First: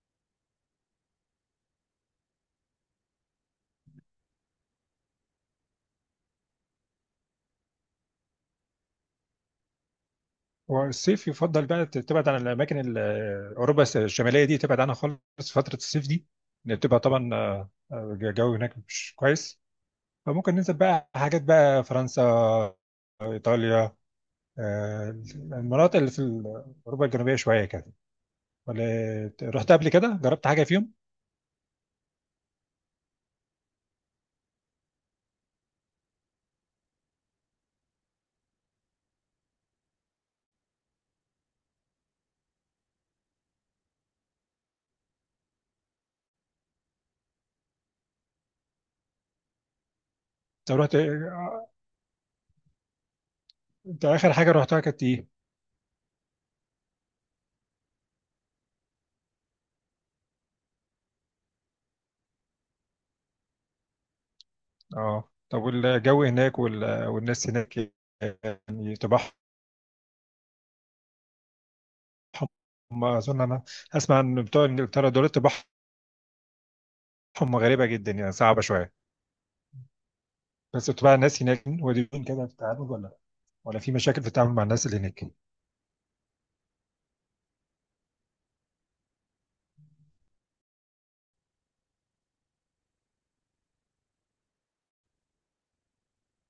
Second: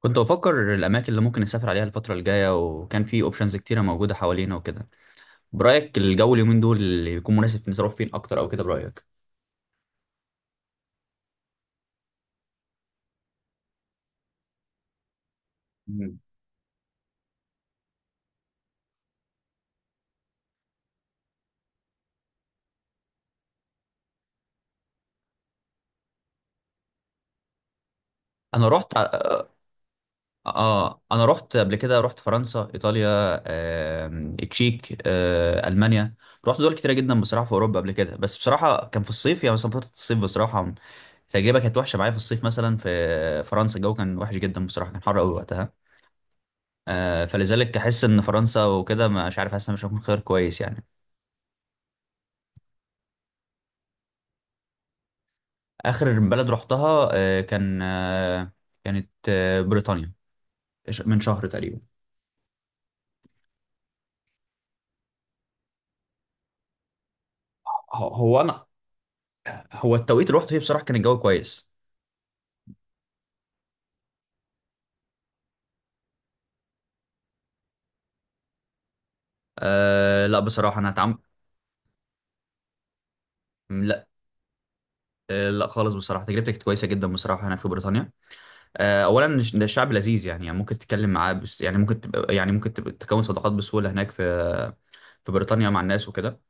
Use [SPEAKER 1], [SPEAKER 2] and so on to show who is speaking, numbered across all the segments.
[SPEAKER 1] كنت بفكر الاماكن اللي ممكن نسافر عليها الفتره الجايه، وكان في اوبشنز كتيره موجوده حوالينا وكده. برايك الجو اليومين دول اللي يكون مناسب نروح فين اكتر، او كده برايك؟
[SPEAKER 2] والصيف يفضل بقى تبعد عن الاماكن اوروبا الشماليه دي، تبعد عنها خالص فتره الصيف
[SPEAKER 1] مم.
[SPEAKER 2] دي. لان بتبقى طبعا الجو هناك مش كويس. فممكن ننزل بقى حاجات بقى فرنسا، ايطاليا، المناطق اللي في اوروبا الجنوبيه شويه كده.
[SPEAKER 1] انا رحت
[SPEAKER 2] ولا رحت قبل كده، جربت حاجه فيهم؟
[SPEAKER 1] انا رحت قبل كده، رحت فرنسا، ايطاليا، التشيك، المانيا. رحت دول كتيره جدا بصراحه في اوروبا قبل كده، بس بصراحه كان في الصيف، يعني مثلا فتره الصيف بصراحه التجربه كانت وحشه معايا في الصيف، مثلا في فرنسا الجو كان وحش جدا بصراحه، كان حر قوي وقتها. فلذلك احس ان فرنسا وكده، مش عارف، حاسس إن مش هكون خيار كويس
[SPEAKER 2] طب
[SPEAKER 1] يعني.
[SPEAKER 2] رحت، انت اخر حاجه رحتها كانت ايه؟
[SPEAKER 1] اخر بلد رحتها كانت بريطانيا، من شهر تقريبا.
[SPEAKER 2] اه طب والجو هناك والناس هناك،
[SPEAKER 1] هو انا،
[SPEAKER 2] يعني طباعهم.
[SPEAKER 1] هو التوقيت اللي رحت فيه بصراحه كان الجو كويس.
[SPEAKER 2] اظن انا اسمع ان بتوع انجلترا دول طباعهم هم غريبة جدا يعني، صعبة شوية.
[SPEAKER 1] أه لا، بصراحه انا
[SPEAKER 2] بس بتبقى
[SPEAKER 1] هتعم.
[SPEAKER 2] الناس هناك ودودين كده في التعامل، ولا ولا في
[SPEAKER 1] لا.
[SPEAKER 2] مشاكل في التعامل مع الناس اللي هناك؟
[SPEAKER 1] لا خالص، بصراحه تجربتي كانت كويسه جدا بصراحه هنا في بريطانيا. أه اولا، ده الشعب لذيذ يعني، يعني ممكن تتكلم معاه، بس يعني ممكن تبقى، يعني ممكن تبقى تكون صداقات بسهوله هناك في بريطانيا مع الناس وكده.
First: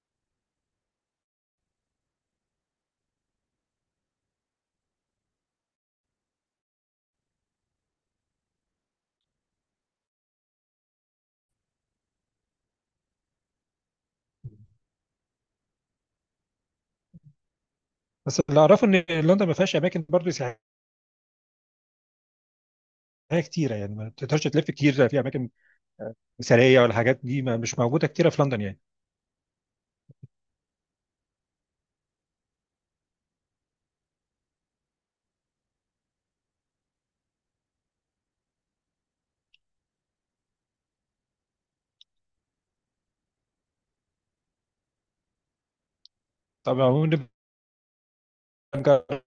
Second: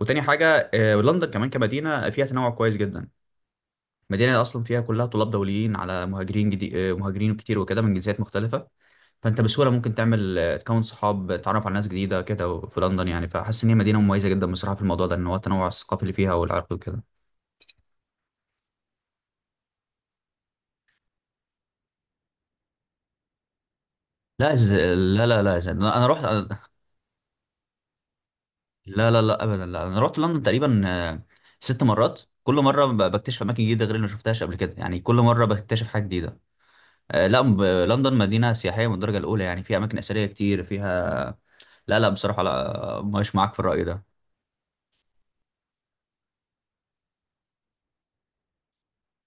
[SPEAKER 1] وتاني حاجه أه، لندن كمان كمدينه فيها تنوع كويس جدا. مدينة أصلا فيها كلها طلاب دوليين، على مهاجرين جديد، مهاجرين كتير وكده من جنسيات مختلفة. فأنت بسهولة ممكن تعمل تكون صحاب، تتعرف على ناس جديدة كده في لندن يعني. فحاسس إن هي مدينة مميزة جدا بصراحة في الموضوع ده، إن هو التنوع الثقافي اللي فيها والعرقي وكده.
[SPEAKER 2] بس اللي اعرفه ان لندن ما فيهاش اماكن برضه سياحيه كتيره، يعني ما تقدرش
[SPEAKER 1] لا
[SPEAKER 2] تلف كتير في
[SPEAKER 1] لا لا
[SPEAKER 2] اماكن
[SPEAKER 1] لا أنا رحت.
[SPEAKER 2] مثاليه، ولا حاجات دي ما مش موجوده كتيره في لندن يعني.
[SPEAKER 1] لا لا لا أبدا، لا، أنا رحت لندن تقريبا ست مرات. كل مرة بكتشف أماكن جديدة غير اللي ما شفتهاش قبل كده يعني، كل مرة بكتشف حاجة جديدة. لا، لندن مدينة سياحية من الدرجة الأولى يعني، فيها أماكن أثرية كتير فيها. لا لا بصراحة لا، مش معاك في الرأي ده.
[SPEAKER 2] طبعا ونبقى نجرب،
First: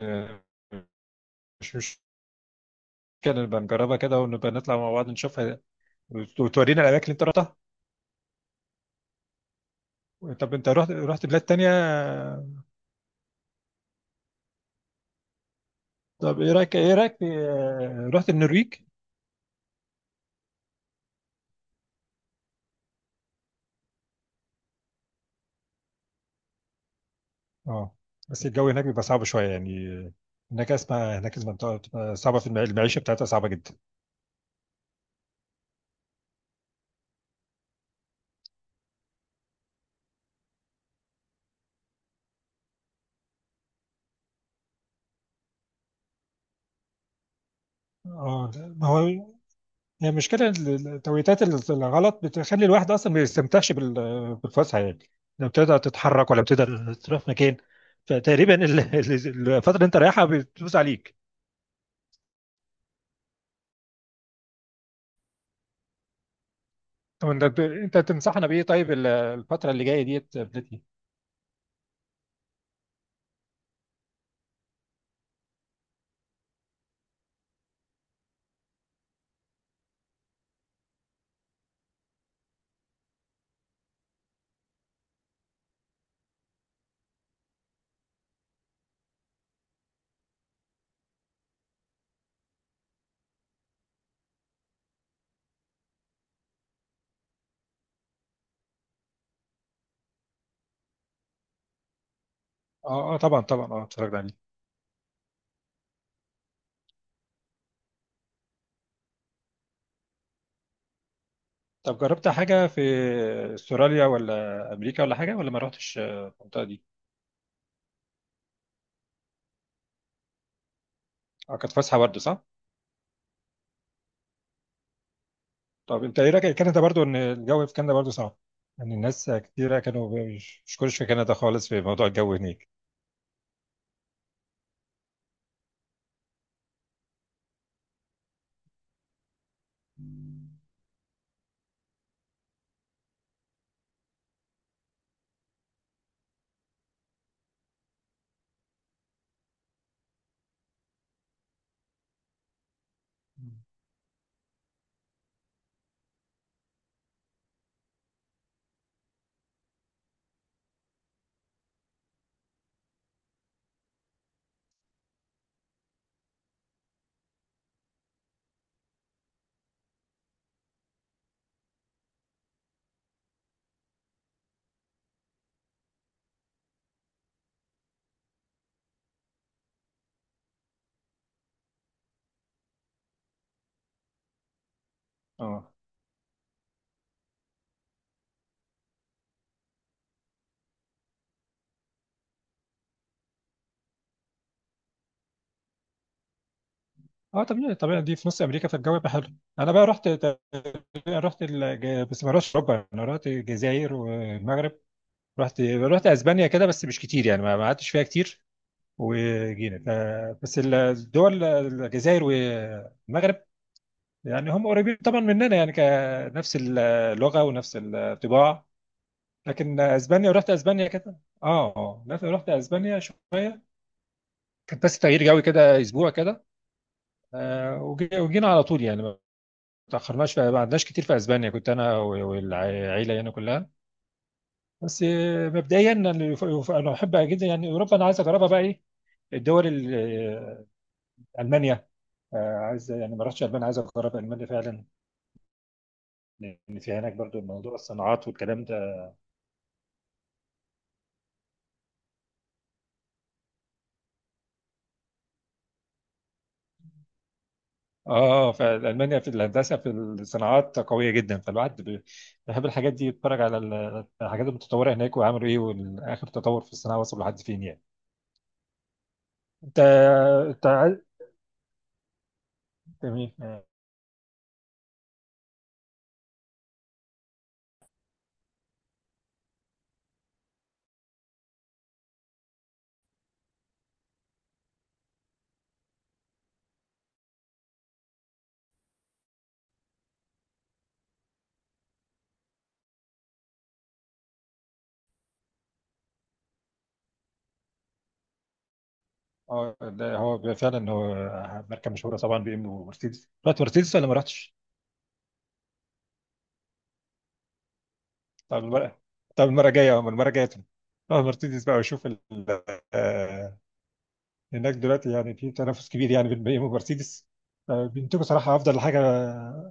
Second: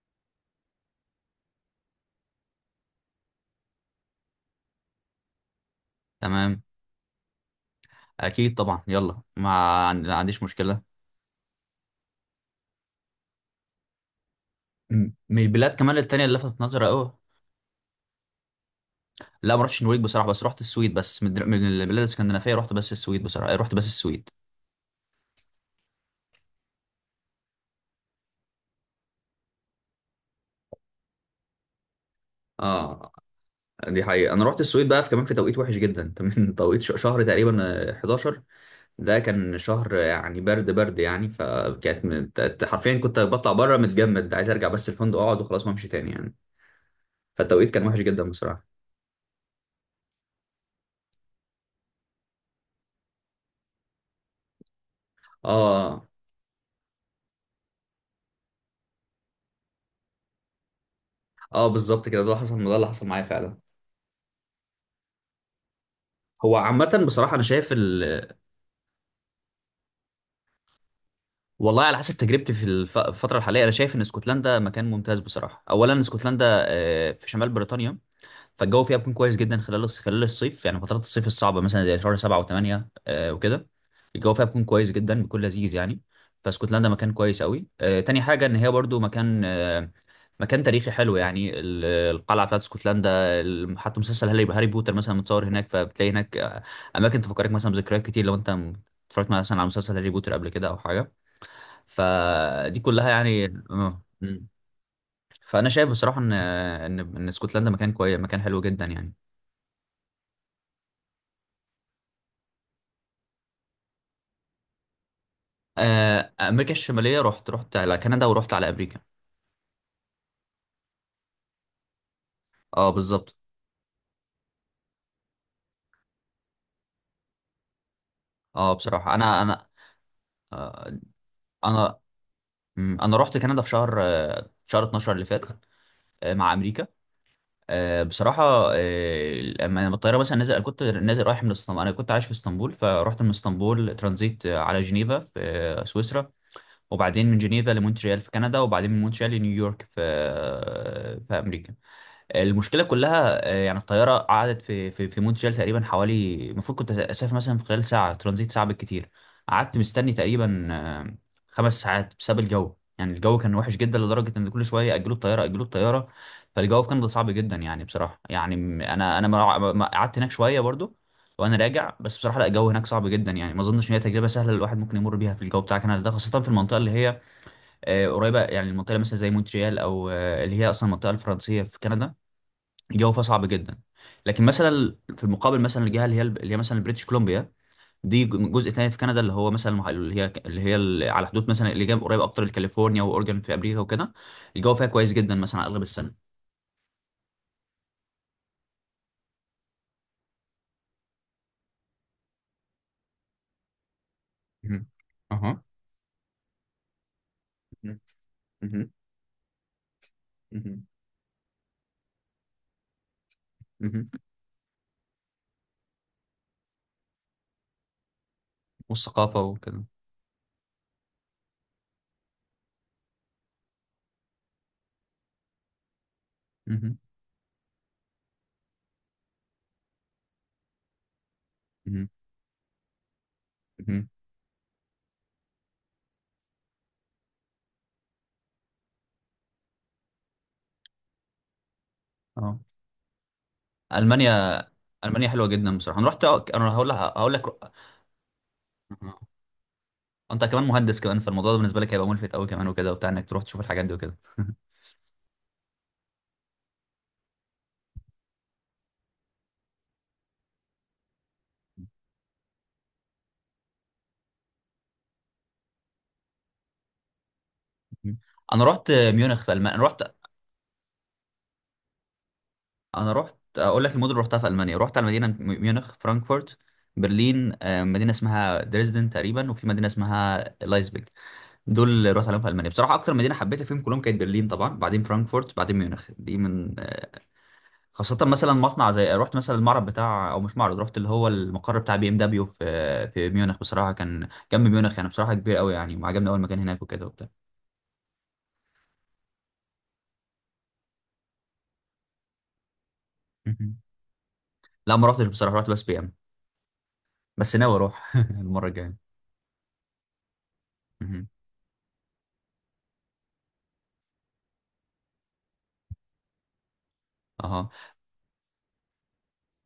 [SPEAKER 2] آه، مش مشكله، نبقى نجربها كده ونبقى نطلع مع بعض نشوفها.
[SPEAKER 1] تمام،
[SPEAKER 2] وتورينا الاماكن اللي انت رحتها.
[SPEAKER 1] اكيد طبعا، يلا، ما عنديش
[SPEAKER 2] طب انت
[SPEAKER 1] مشكله.
[SPEAKER 2] رحت بلاد تانية؟
[SPEAKER 1] من البلاد كمان التانية اللي
[SPEAKER 2] طب ايه
[SPEAKER 1] لفتت
[SPEAKER 2] رايك،
[SPEAKER 1] نظري
[SPEAKER 2] ايه
[SPEAKER 1] قوي،
[SPEAKER 2] رايك رحت النرويج؟
[SPEAKER 1] لا ما رحتش النرويج بصراحه. بس رحت السويد بس، من البلاد الاسكندنافيه رحت بس السويد، بصراحه رحت بس السويد.
[SPEAKER 2] اه بس الجو هناك بيبقى صعب شويه يعني. هناك اسمع هناك المنطقه بتبقى صعبه، في المعيشه
[SPEAKER 1] اه،
[SPEAKER 2] بتاعتها صعبه جدا.
[SPEAKER 1] دي حقيقة، أنا رحت السويد بقى في كمان في توقيت وحش جدا من توقيت شهر تقريبا، 11. ده كان شهر يعني برد برد يعني، فكانت حرفيا كنت بطلع بره متجمد، عايز أرجع بس الفندق أقعد وخلاص ما أمشي تاني يعني. فالتوقيت كان وحش جدا
[SPEAKER 2] اه
[SPEAKER 1] بصراحة.
[SPEAKER 2] ما هو هي المشكله التوقيتات الغلط بتخلي الواحد اصلا ما يستمتعش بالفسحه يعني. لا بتقدر
[SPEAKER 1] اه.
[SPEAKER 2] تتحرك ولا بتقدر تروح مكان. فتقريبا الفتره اللي انت رايحها بتدوس عليك.
[SPEAKER 1] اه بالظبط كده، ده اللي حصل، ده اللي حصل معايا فعلا. هو عامة
[SPEAKER 2] طب
[SPEAKER 1] بصراحة أنا
[SPEAKER 2] انت
[SPEAKER 1] شايف
[SPEAKER 2] انت
[SPEAKER 1] ال...
[SPEAKER 2] تنصحنا بايه طيب الفتره اللي جايه ديت يا بلتي؟
[SPEAKER 1] والله على حسب تجربتي في الفترة الحالية أنا شايف إن اسكتلندا مكان ممتاز بصراحة. أولا اسكتلندا في شمال بريطانيا، فالجو فيها بيكون كويس جدا خلال خلال الصيف، يعني فترات الصيف الصعبه مثلا زي شهر سبعة وثمانية آه وكده الجو فيها بيكون كويس جدا، بيكون لذيذ يعني. فاسكتلندا مكان كويس قوي. آه تاني حاجه، ان هي برضو مكان مكان تاريخي حلو يعني، القلعه بتاعت اسكتلندا. حتى مسلسل هاري بوتر مثلا متصور هناك، فبتلاقي هناك اماكن تفكرك مثلا بذكريات كتير لو انت اتفرجت مثلا على مسلسل هاري بوتر قبل كده او حاجه، فدي كلها
[SPEAKER 2] اه اه طبعا
[SPEAKER 1] يعني.
[SPEAKER 2] طبعا، اه اتفرجنا عليه.
[SPEAKER 1] م. فانا شايف بصراحه ان ان اسكتلندا مكان كويس، مكان حلو جدا يعني.
[SPEAKER 2] طب جربت حاجه في استراليا ولا امريكا ولا حاجه، ولا ما رحتش المنطقه
[SPEAKER 1] امريكا
[SPEAKER 2] دي؟
[SPEAKER 1] الشماليه، رحت على كندا ورحت على امريكا.
[SPEAKER 2] اه كانت فسحه برضه صح؟
[SPEAKER 1] اه بالظبط.
[SPEAKER 2] طب انت ايه رايك كندا، برضه ان الجو في كندا برضه صعب؟
[SPEAKER 1] اه
[SPEAKER 2] يعني
[SPEAKER 1] بصراحه
[SPEAKER 2] الناس
[SPEAKER 1] انا انا
[SPEAKER 2] كتيرة كانوا مش مش كلش
[SPEAKER 1] آه،
[SPEAKER 2] في كندا خالص في
[SPEAKER 1] انا
[SPEAKER 2] موضوع الجو هناك.
[SPEAKER 1] مم، انا رحت كندا في شهر شهر 12 اللي فات، مع امريكا. بصراحه، لما لما الطياره مثلا نزل، انا كنت نازل رايح من اسطنبول، انا كنت عايش في اسطنبول، فرحت من اسطنبول ترانزيت على جنيفا في سويسرا، وبعدين من جنيفا لمونتريال في كندا، وبعدين من مونتريال لنيويورك في في امريكا. المشكله كلها يعني الطياره قعدت في مونتريال تقريبا حوالي، المفروض كنت اسافر مثلا في خلال ساعه ترانزيت، ساعه بالكتير. قعدت مستني تقريبا خمس ساعات بسبب الجو. يعني الجو كان وحش جدا لدرجه ان كل شويه اجلوا الطياره، اجلوا الطياره. فالجو كان صعب جدا يعني بصراحه يعني، قعدت هناك شويه برضو وانا راجع. بس بصراحه لا، الجو هناك صعب جدا يعني، ما اظنش ان هي تجربه سهله الواحد ممكن يمر بيها في الجو بتاع كندا ده، خاصه في المنطقه اللي هي قريبه يعني، المنطقه مثلا زي مونتريال او اللي هي اصلا المنطقه الفرنسيه في كندا، الجو فيها صعب جدا. لكن مثلا في المقابل
[SPEAKER 2] اه
[SPEAKER 1] مثلا، الجهه اللي هي مثلا بريتش كولومبيا، دي جزء تاني في كندا اللي هو مثلا، اللي هي اللي على حدود مثلا، اللي جنب قريب اكتر لكاليفورنيا واورجن في امريكا وكده، الجو فيها كويس جدا مثلا على اغلب السنه.
[SPEAKER 2] اه طبيعي طبيعي، دي في نص امريكا فالجو يبقى حلو. انا بقى رحت تقريبا، رحت بس ما رحتش اوروبا، انا رحت الجزائر والمغرب.
[SPEAKER 1] مهم.
[SPEAKER 2] رحت
[SPEAKER 1] اها.
[SPEAKER 2] رحت اسبانيا كده بس مش كتير يعني، ما ما قعدتش
[SPEAKER 1] مهم.
[SPEAKER 2] فيها كتير.
[SPEAKER 1] مهم.
[SPEAKER 2] وجينا ف... بس
[SPEAKER 1] مهم.
[SPEAKER 2] الدول الجزائر والمغرب
[SPEAKER 1] مهم.
[SPEAKER 2] يعني هم قريبين طبعا مننا يعني، كنفس اللغه ونفس الطباع.
[SPEAKER 1] والثقافه
[SPEAKER 2] لكن
[SPEAKER 1] وكده.
[SPEAKER 2] اسبانيا، ورحت اسبانيا كده. اه اه لكن رحت اسبانيا شويه، كان بس تغيير جو كده اسبوع كده.
[SPEAKER 1] مهم.
[SPEAKER 2] آه وجينا على طول يعني، ما ما قعدناش كتير في اسبانيا، كنت انا
[SPEAKER 1] مهم.
[SPEAKER 2] والعيله يعني كلها.
[SPEAKER 1] مهم.
[SPEAKER 2] بس مبدئيا انا أنا بحب جدا يعني اوروبا، انا عايز اجربها بقى. ايه الدول آه، المانيا،
[SPEAKER 1] اه
[SPEAKER 2] عايز يعني، ما رحتش المانيا، عايز اجرب المانيا
[SPEAKER 1] المانيا،
[SPEAKER 2] فعلا.
[SPEAKER 1] المانيا حلوه جدا بصراحه، انا رحت انا
[SPEAKER 2] لان
[SPEAKER 1] هقول
[SPEAKER 2] في
[SPEAKER 1] لك،
[SPEAKER 2] هناك
[SPEAKER 1] هقول
[SPEAKER 2] برضو
[SPEAKER 1] لك.
[SPEAKER 2] موضوع الصناعات والكلام ده.
[SPEAKER 1] أها. انت كمان مهندس كمان، فالموضوع ده بالنسبه لك هيبقى ملفت قوي كمان وكده وبتاع، انك تروح تشوف الحاجات دي وكده.
[SPEAKER 2] اه فالمانيا في الهندسه في الصناعات قويه جدا، فالواحد بيحب الحاجات دي، يتفرج على الحاجات المتطوره هناك وعملوا ايه واخر تطور في الصناعه وصل لحد فين يعني.
[SPEAKER 1] انا رحت ميونخ في المانيا
[SPEAKER 2] انت
[SPEAKER 1] انا رحت
[SPEAKER 2] انت عايز-
[SPEAKER 1] انا
[SPEAKER 2] جميل.
[SPEAKER 1] رحت اقول لك المدن اللي رحتها في المانيا، رحت على مدينه ميونخ، فرانكفورت، برلين، مدينه اسمها دريسدن تقريبا، وفي مدينه اسمها لايبزيج. دول اللي رحت عليهم في المانيا. بصراحه اكتر مدينه حبيتها فيهم كلهم كانت برلين طبعا، بعدين فرانكفورت، بعدين ميونخ. دي من خاصه مثلا مصنع زي، رحت مثلا المعرض بتاع، او مش معرض، رحت اللي هو المقر بتاع بي ام دبليو في ميونخ، بصراحه كان جنب ميونخ يعني. بصراحه كبير قوي يعني، وعجبني اول مكان هناك وكده وبتاع.
[SPEAKER 2] اه ده هو فعلا، هو ماركه مشهوره طبعا بي ام ومرسيدس. رحت
[SPEAKER 1] مهم.
[SPEAKER 2] مرسيدس ولا ما رحتش؟
[SPEAKER 1] لا ما رحتش بصراحه، رحت بس بي ام. بس ناوي اروح
[SPEAKER 2] طب
[SPEAKER 1] المره
[SPEAKER 2] المره
[SPEAKER 1] الجايه.
[SPEAKER 2] طب المره الجايه، أما المره الجايه اه
[SPEAKER 1] مهم.
[SPEAKER 2] مرسيدس بقى، وشوف آه، هناك دلوقتي يعني في تنافس كبير يعني بين بي ام ومرسيدس.
[SPEAKER 1] اها.
[SPEAKER 2] بينتجوا صراحه افضل حاجه،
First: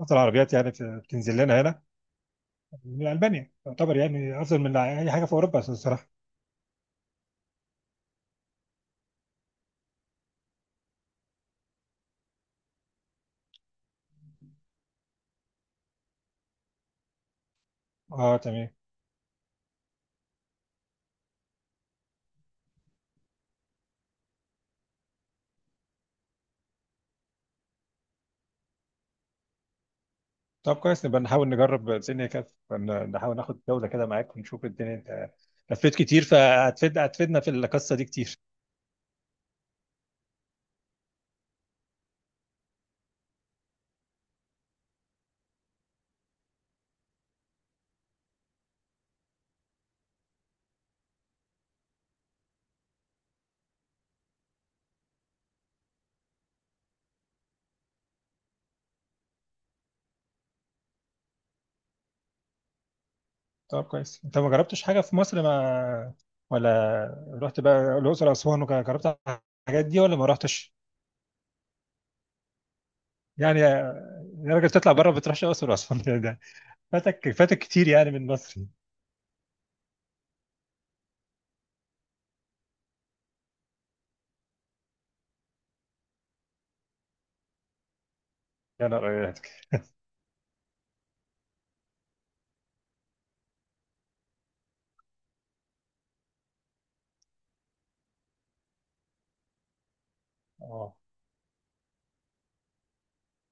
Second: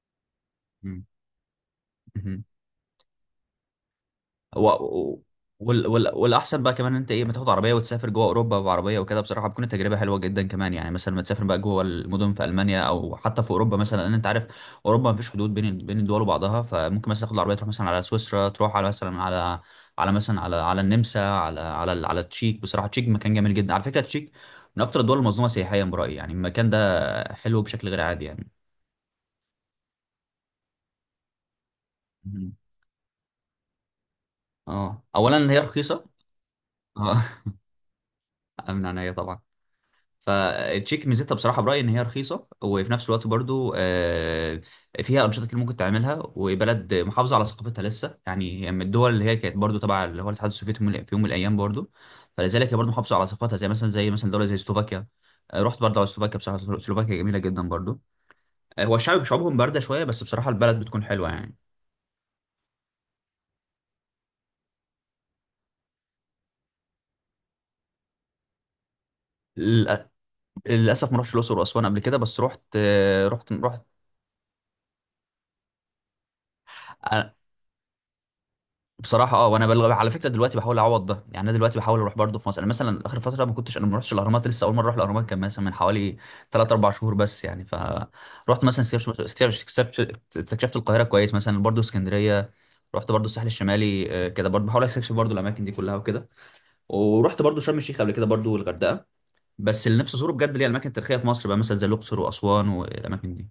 [SPEAKER 2] افضل عربيات يعني
[SPEAKER 1] مم.
[SPEAKER 2] بتنزل لنا هنا
[SPEAKER 1] مهم.
[SPEAKER 2] من ألبانيا، يعتبر يعني أفضل
[SPEAKER 1] و...
[SPEAKER 2] من أي
[SPEAKER 1] و...
[SPEAKER 2] حاجة في أوروبا الصراحة.
[SPEAKER 1] والاحسن بقى كمان، إن انت ايه ما تاخد عربيه وتسافر جوه اوروبا بعربيه وكده، بصراحه بتكون التجربه حلوه جدا كمان، يعني مثلا ما تسافر بقى جوه المدن في المانيا او حتى في اوروبا مثلا، لان انت عارف اوروبا ما فيش حدود بين الدول وبعضها. فممكن مثلا تاخد العربيه تروح مثلا على
[SPEAKER 2] أه
[SPEAKER 1] سويسرا،
[SPEAKER 2] تمام.
[SPEAKER 1] تروح على مثلا على، على مثلا على على النمسا، على على على التشيك. بصراحه التشيك مكان جميل جدا على فكره، التشيك من اكتر الدول المظلومه سياحيا برايي، يعني المكان ده حلو بشكل غير عادي يعني.
[SPEAKER 2] طب كويس نبقى نحاول نجرب الدنيا كده
[SPEAKER 1] مهم.
[SPEAKER 2] نحاول ناخد جولة كده معاك ونشوف الدنيا.
[SPEAKER 1] اه،
[SPEAKER 2] أنت
[SPEAKER 1] اولا هي
[SPEAKER 2] لفيت
[SPEAKER 1] رخيصه.
[SPEAKER 2] كتير فهتفيد، هتفيدنا في القصة دي كتير.
[SPEAKER 1] من عينيا طبعا. فالتشيك ميزتها بصراحه برايي ان هي رخيصه، وفي نفس الوقت برضو فيها انشطه كتير ممكن تعملها، وبلد محافظه على ثقافتها لسه يعني، هي من الدول اللي هي كانت برضو تبع اللي هو الاتحاد السوفيتي في يوم من الايام برضو، فلذلك هي برضو محافظه على ثقافتها، زي مثلا زي مثلا دوله زي سلوفاكيا. رحت برضو على سلوفاكيا، بصراحه سلوفاكيا جميله جدا برضو. هو الشعب، شعوبهم بارده شويه، بس بصراحه البلد بتكون حلوه يعني.
[SPEAKER 2] طب كويس أنت ما جربتش حاجة في مصر؟ ما ولا رحت بقى الأقصر وأسوان وجربت الحاجات دي،
[SPEAKER 1] للأ-
[SPEAKER 2] ولا ما رحتش؟
[SPEAKER 1] للاسف ما رحتش الاقصر واسوان قبل كده، بس رحت آه، رحت
[SPEAKER 2] يعني
[SPEAKER 1] رحت
[SPEAKER 2] يا راجل تطلع بره ما بتروحش الأقصر وأسوان ده ده فاتك فاتك كتير يعني من مصر.
[SPEAKER 1] بصراحه. اه، وانا على فكره دلوقتي بحاول اعوض ده يعني، انا دلوقتي بحاول اروح برضه في مصر. انا مثلا اخر فتره ما كنتش، انا ما رحتش الاهرامات لسه، اول مره اروح الاهرامات كان مثلا من حوالي 3 4 شهور بس يعني ف، رحت مثلا
[SPEAKER 2] يا نهار أبيض.
[SPEAKER 1] استكشفت القاهره كويس، مثلا برضه اسكندريه، رحت برضه الساحل الشمالي كده، برضه بحاول استكشف برضه الاماكن دي كلها وكده. ورحت برضه شرم الشيخ قبل كده برضه، والغردقه. بس اللي نفسي ازوره بجد اللي هي الاماكن
[SPEAKER 2] اه
[SPEAKER 1] التاريخيه في مصر بقى، مثلا زي الاقصر واسوان والاماكن دي.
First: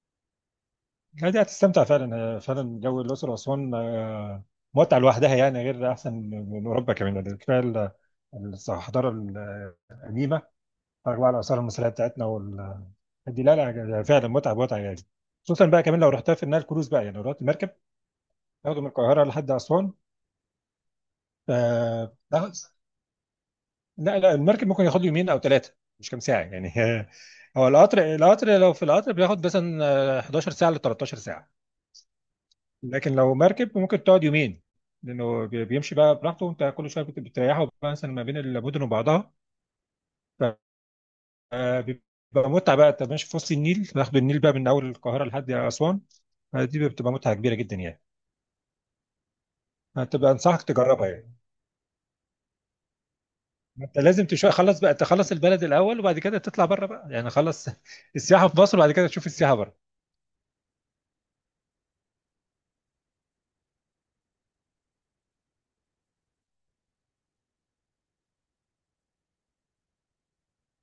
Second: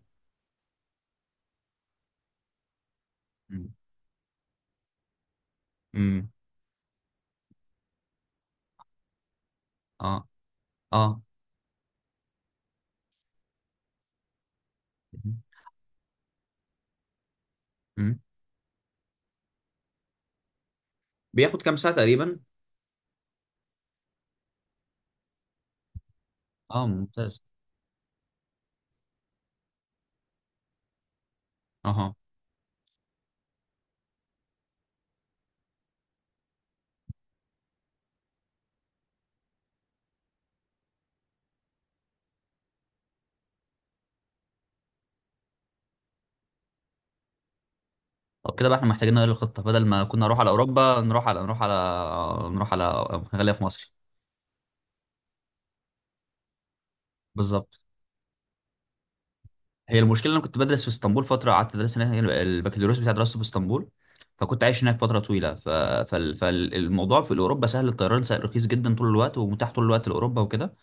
[SPEAKER 2] لا دي هتستمتع فعلا، فعلا جو الأقصر وأسوان
[SPEAKER 1] امم.
[SPEAKER 2] متعة لوحدها يعني، غير أحسن
[SPEAKER 1] أمم.
[SPEAKER 2] من أوروبا كمان يعني. كفاية الحضارة
[SPEAKER 1] اه.
[SPEAKER 2] القديمة،
[SPEAKER 1] اه.
[SPEAKER 2] أربعة الآثار المصرية بتاعتنا وال دي. لا لا يعني فعلا متعة متعة يعني. خصوصا بقى كمان لو رحتها في النيل كروز بقى، يعني لو رحت مركب
[SPEAKER 1] أمم.
[SPEAKER 2] تاخده من القاهرة لحد أسوان.
[SPEAKER 1] بياخد كام ساعه تقريبا؟
[SPEAKER 2] لا لا المركب ممكن ياخد يومين أو ثلاثة، مش كام ساعة يعني
[SPEAKER 1] اه ممتاز.
[SPEAKER 2] هو القطر لو في القطر بياخد مثلا 11 ساعة ل 13 ساعة.
[SPEAKER 1] اها.
[SPEAKER 2] لكن لو مركب ممكن تقعد يومين، لانه بيمشي بقى براحته، وانت كل شويه بتريحه بقى مثلا ما بين المدن وبعضها. فبيبقى متعه بقى، انت ماشي في وسط النيل، باخد النيل بقى من اول القاهره لحد اسوان. دي بتبقى متعه كبيره جدا يعني.
[SPEAKER 1] طب كده بقى احنا محتاجين نغير الخطة، بدل ما كنا
[SPEAKER 2] هتبقى
[SPEAKER 1] نروح على
[SPEAKER 2] انصحك
[SPEAKER 1] أوروبا،
[SPEAKER 2] تجربها
[SPEAKER 1] نروح
[SPEAKER 2] يعني.
[SPEAKER 1] على نروح على نروح على خلينا في مصر.
[SPEAKER 2] انت لازم تشوف، خلص بقى تخلص البلد الاول وبعد كده تطلع بره بقى يعني، خلص
[SPEAKER 1] بالظبط.
[SPEAKER 2] السياحه في مصر وبعد كده تشوف السياحه بره.
[SPEAKER 1] هي المشكلة إن أنا كنت بدرس في اسطنبول فترة، قعدت أدرس هناك يعني، البكالوريوس بتاعي درسته في اسطنبول، فكنت عايش هناك فترة طويلة. فالموضوع في أوروبا سهل، الطيران سهل رخيص جدا طول الوقت ومتاح طول الوقت لأوروبا وكده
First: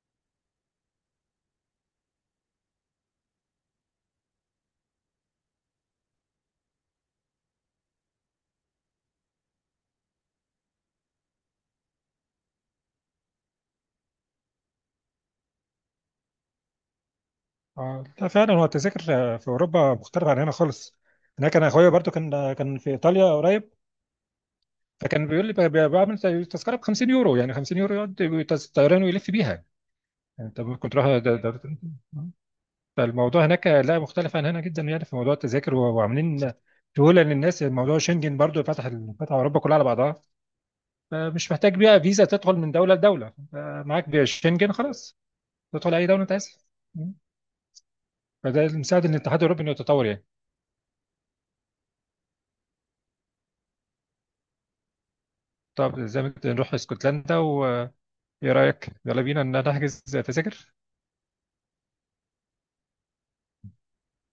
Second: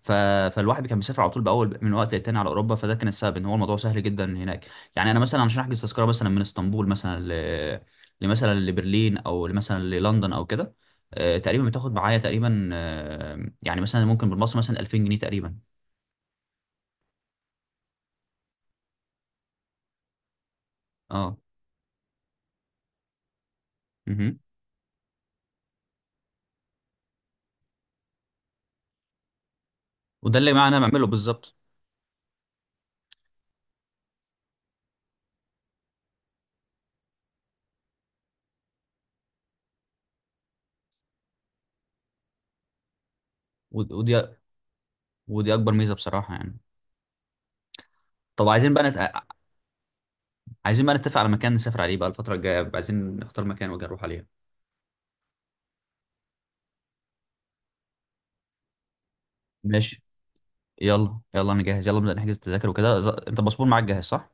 [SPEAKER 1] ف... فالواحد كان بيسافر على طول باول من وقت للتاني على اوروبا، فده كان السبب ان هو الموضوع سهل جدا هناك. يعني انا مثلا عشان احجز تذكره مثلا من اسطنبول. لمثلا لبرلين او مثلا للندن او كده، تقريبا بتاخد معايا تقريبا، يعني مثلا ممكن بالمصري مثلا 2000 جنيه تقريبا.
[SPEAKER 2] اه لا فعلا هو التذاكر في اوروبا مختلف عن هنا خالص.
[SPEAKER 1] اه
[SPEAKER 2] هناك انا اخويا برضو كان في ايطاليا قريب،
[SPEAKER 1] مهم.
[SPEAKER 2] فكان بيقول لي بعمل زي تذكره ب 50 يورو، يعني 50 يورو يقعد طيران ويلف بيها.
[SPEAKER 1] وده
[SPEAKER 2] يعني
[SPEAKER 1] اللي
[SPEAKER 2] انت
[SPEAKER 1] معانا
[SPEAKER 2] كنت
[SPEAKER 1] بعمله
[SPEAKER 2] رايح
[SPEAKER 1] بالظبط.
[SPEAKER 2] فالموضوع هناك لا مختلف عن هنا جدا يعني، في موضوع التذاكر وعاملين سهوله للناس. موضوع شنجن برضو فتح فتح اوروبا كلها على بعضها، فمش محتاج بقى فيزا تدخل من دوله لدوله،
[SPEAKER 1] ود-
[SPEAKER 2] معاك
[SPEAKER 1] ودي
[SPEAKER 2] بيها شنجن خلاص،
[SPEAKER 1] ودي اكبر
[SPEAKER 2] تدخل
[SPEAKER 1] ميزه
[SPEAKER 2] اي دوله انت
[SPEAKER 1] بصراحه
[SPEAKER 2] عايزها.
[SPEAKER 1] يعني. طب
[SPEAKER 2] فده
[SPEAKER 1] عايزين
[SPEAKER 2] اللي
[SPEAKER 1] بقى
[SPEAKER 2] مساعد ان
[SPEAKER 1] نت...
[SPEAKER 2] الاتحاد الاوروبي انه يتطور يعني.
[SPEAKER 1] عايزين بقى نتفق على مكان نسافر عليه بقى الفتره الجايه، عايزين نختار مكان وجاي نروح عليه.
[SPEAKER 2] طب زي ما قلت نروح اسكتلندا، وايه رايك؟ يلا بينا ان نحجز
[SPEAKER 1] ماشي.
[SPEAKER 2] تذاكر.
[SPEAKER 1] يلا يلا انا جاهز، يلا نبدا نحجز التذاكر وكده. انت الباسبور معاك جاهز صح؟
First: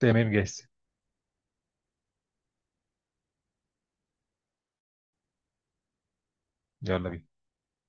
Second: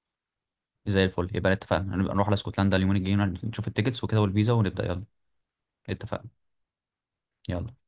[SPEAKER 2] تمام جاهز.
[SPEAKER 1] زي الفل، يبقى اتفقنا هنبقى نروح على اسكتلندا اليومين الجايين، نشوف التيكتس وكده والفيزا ونبدا يلا. اتفقنا.
[SPEAKER 2] يلا بينا.
[SPEAKER 1] يلا.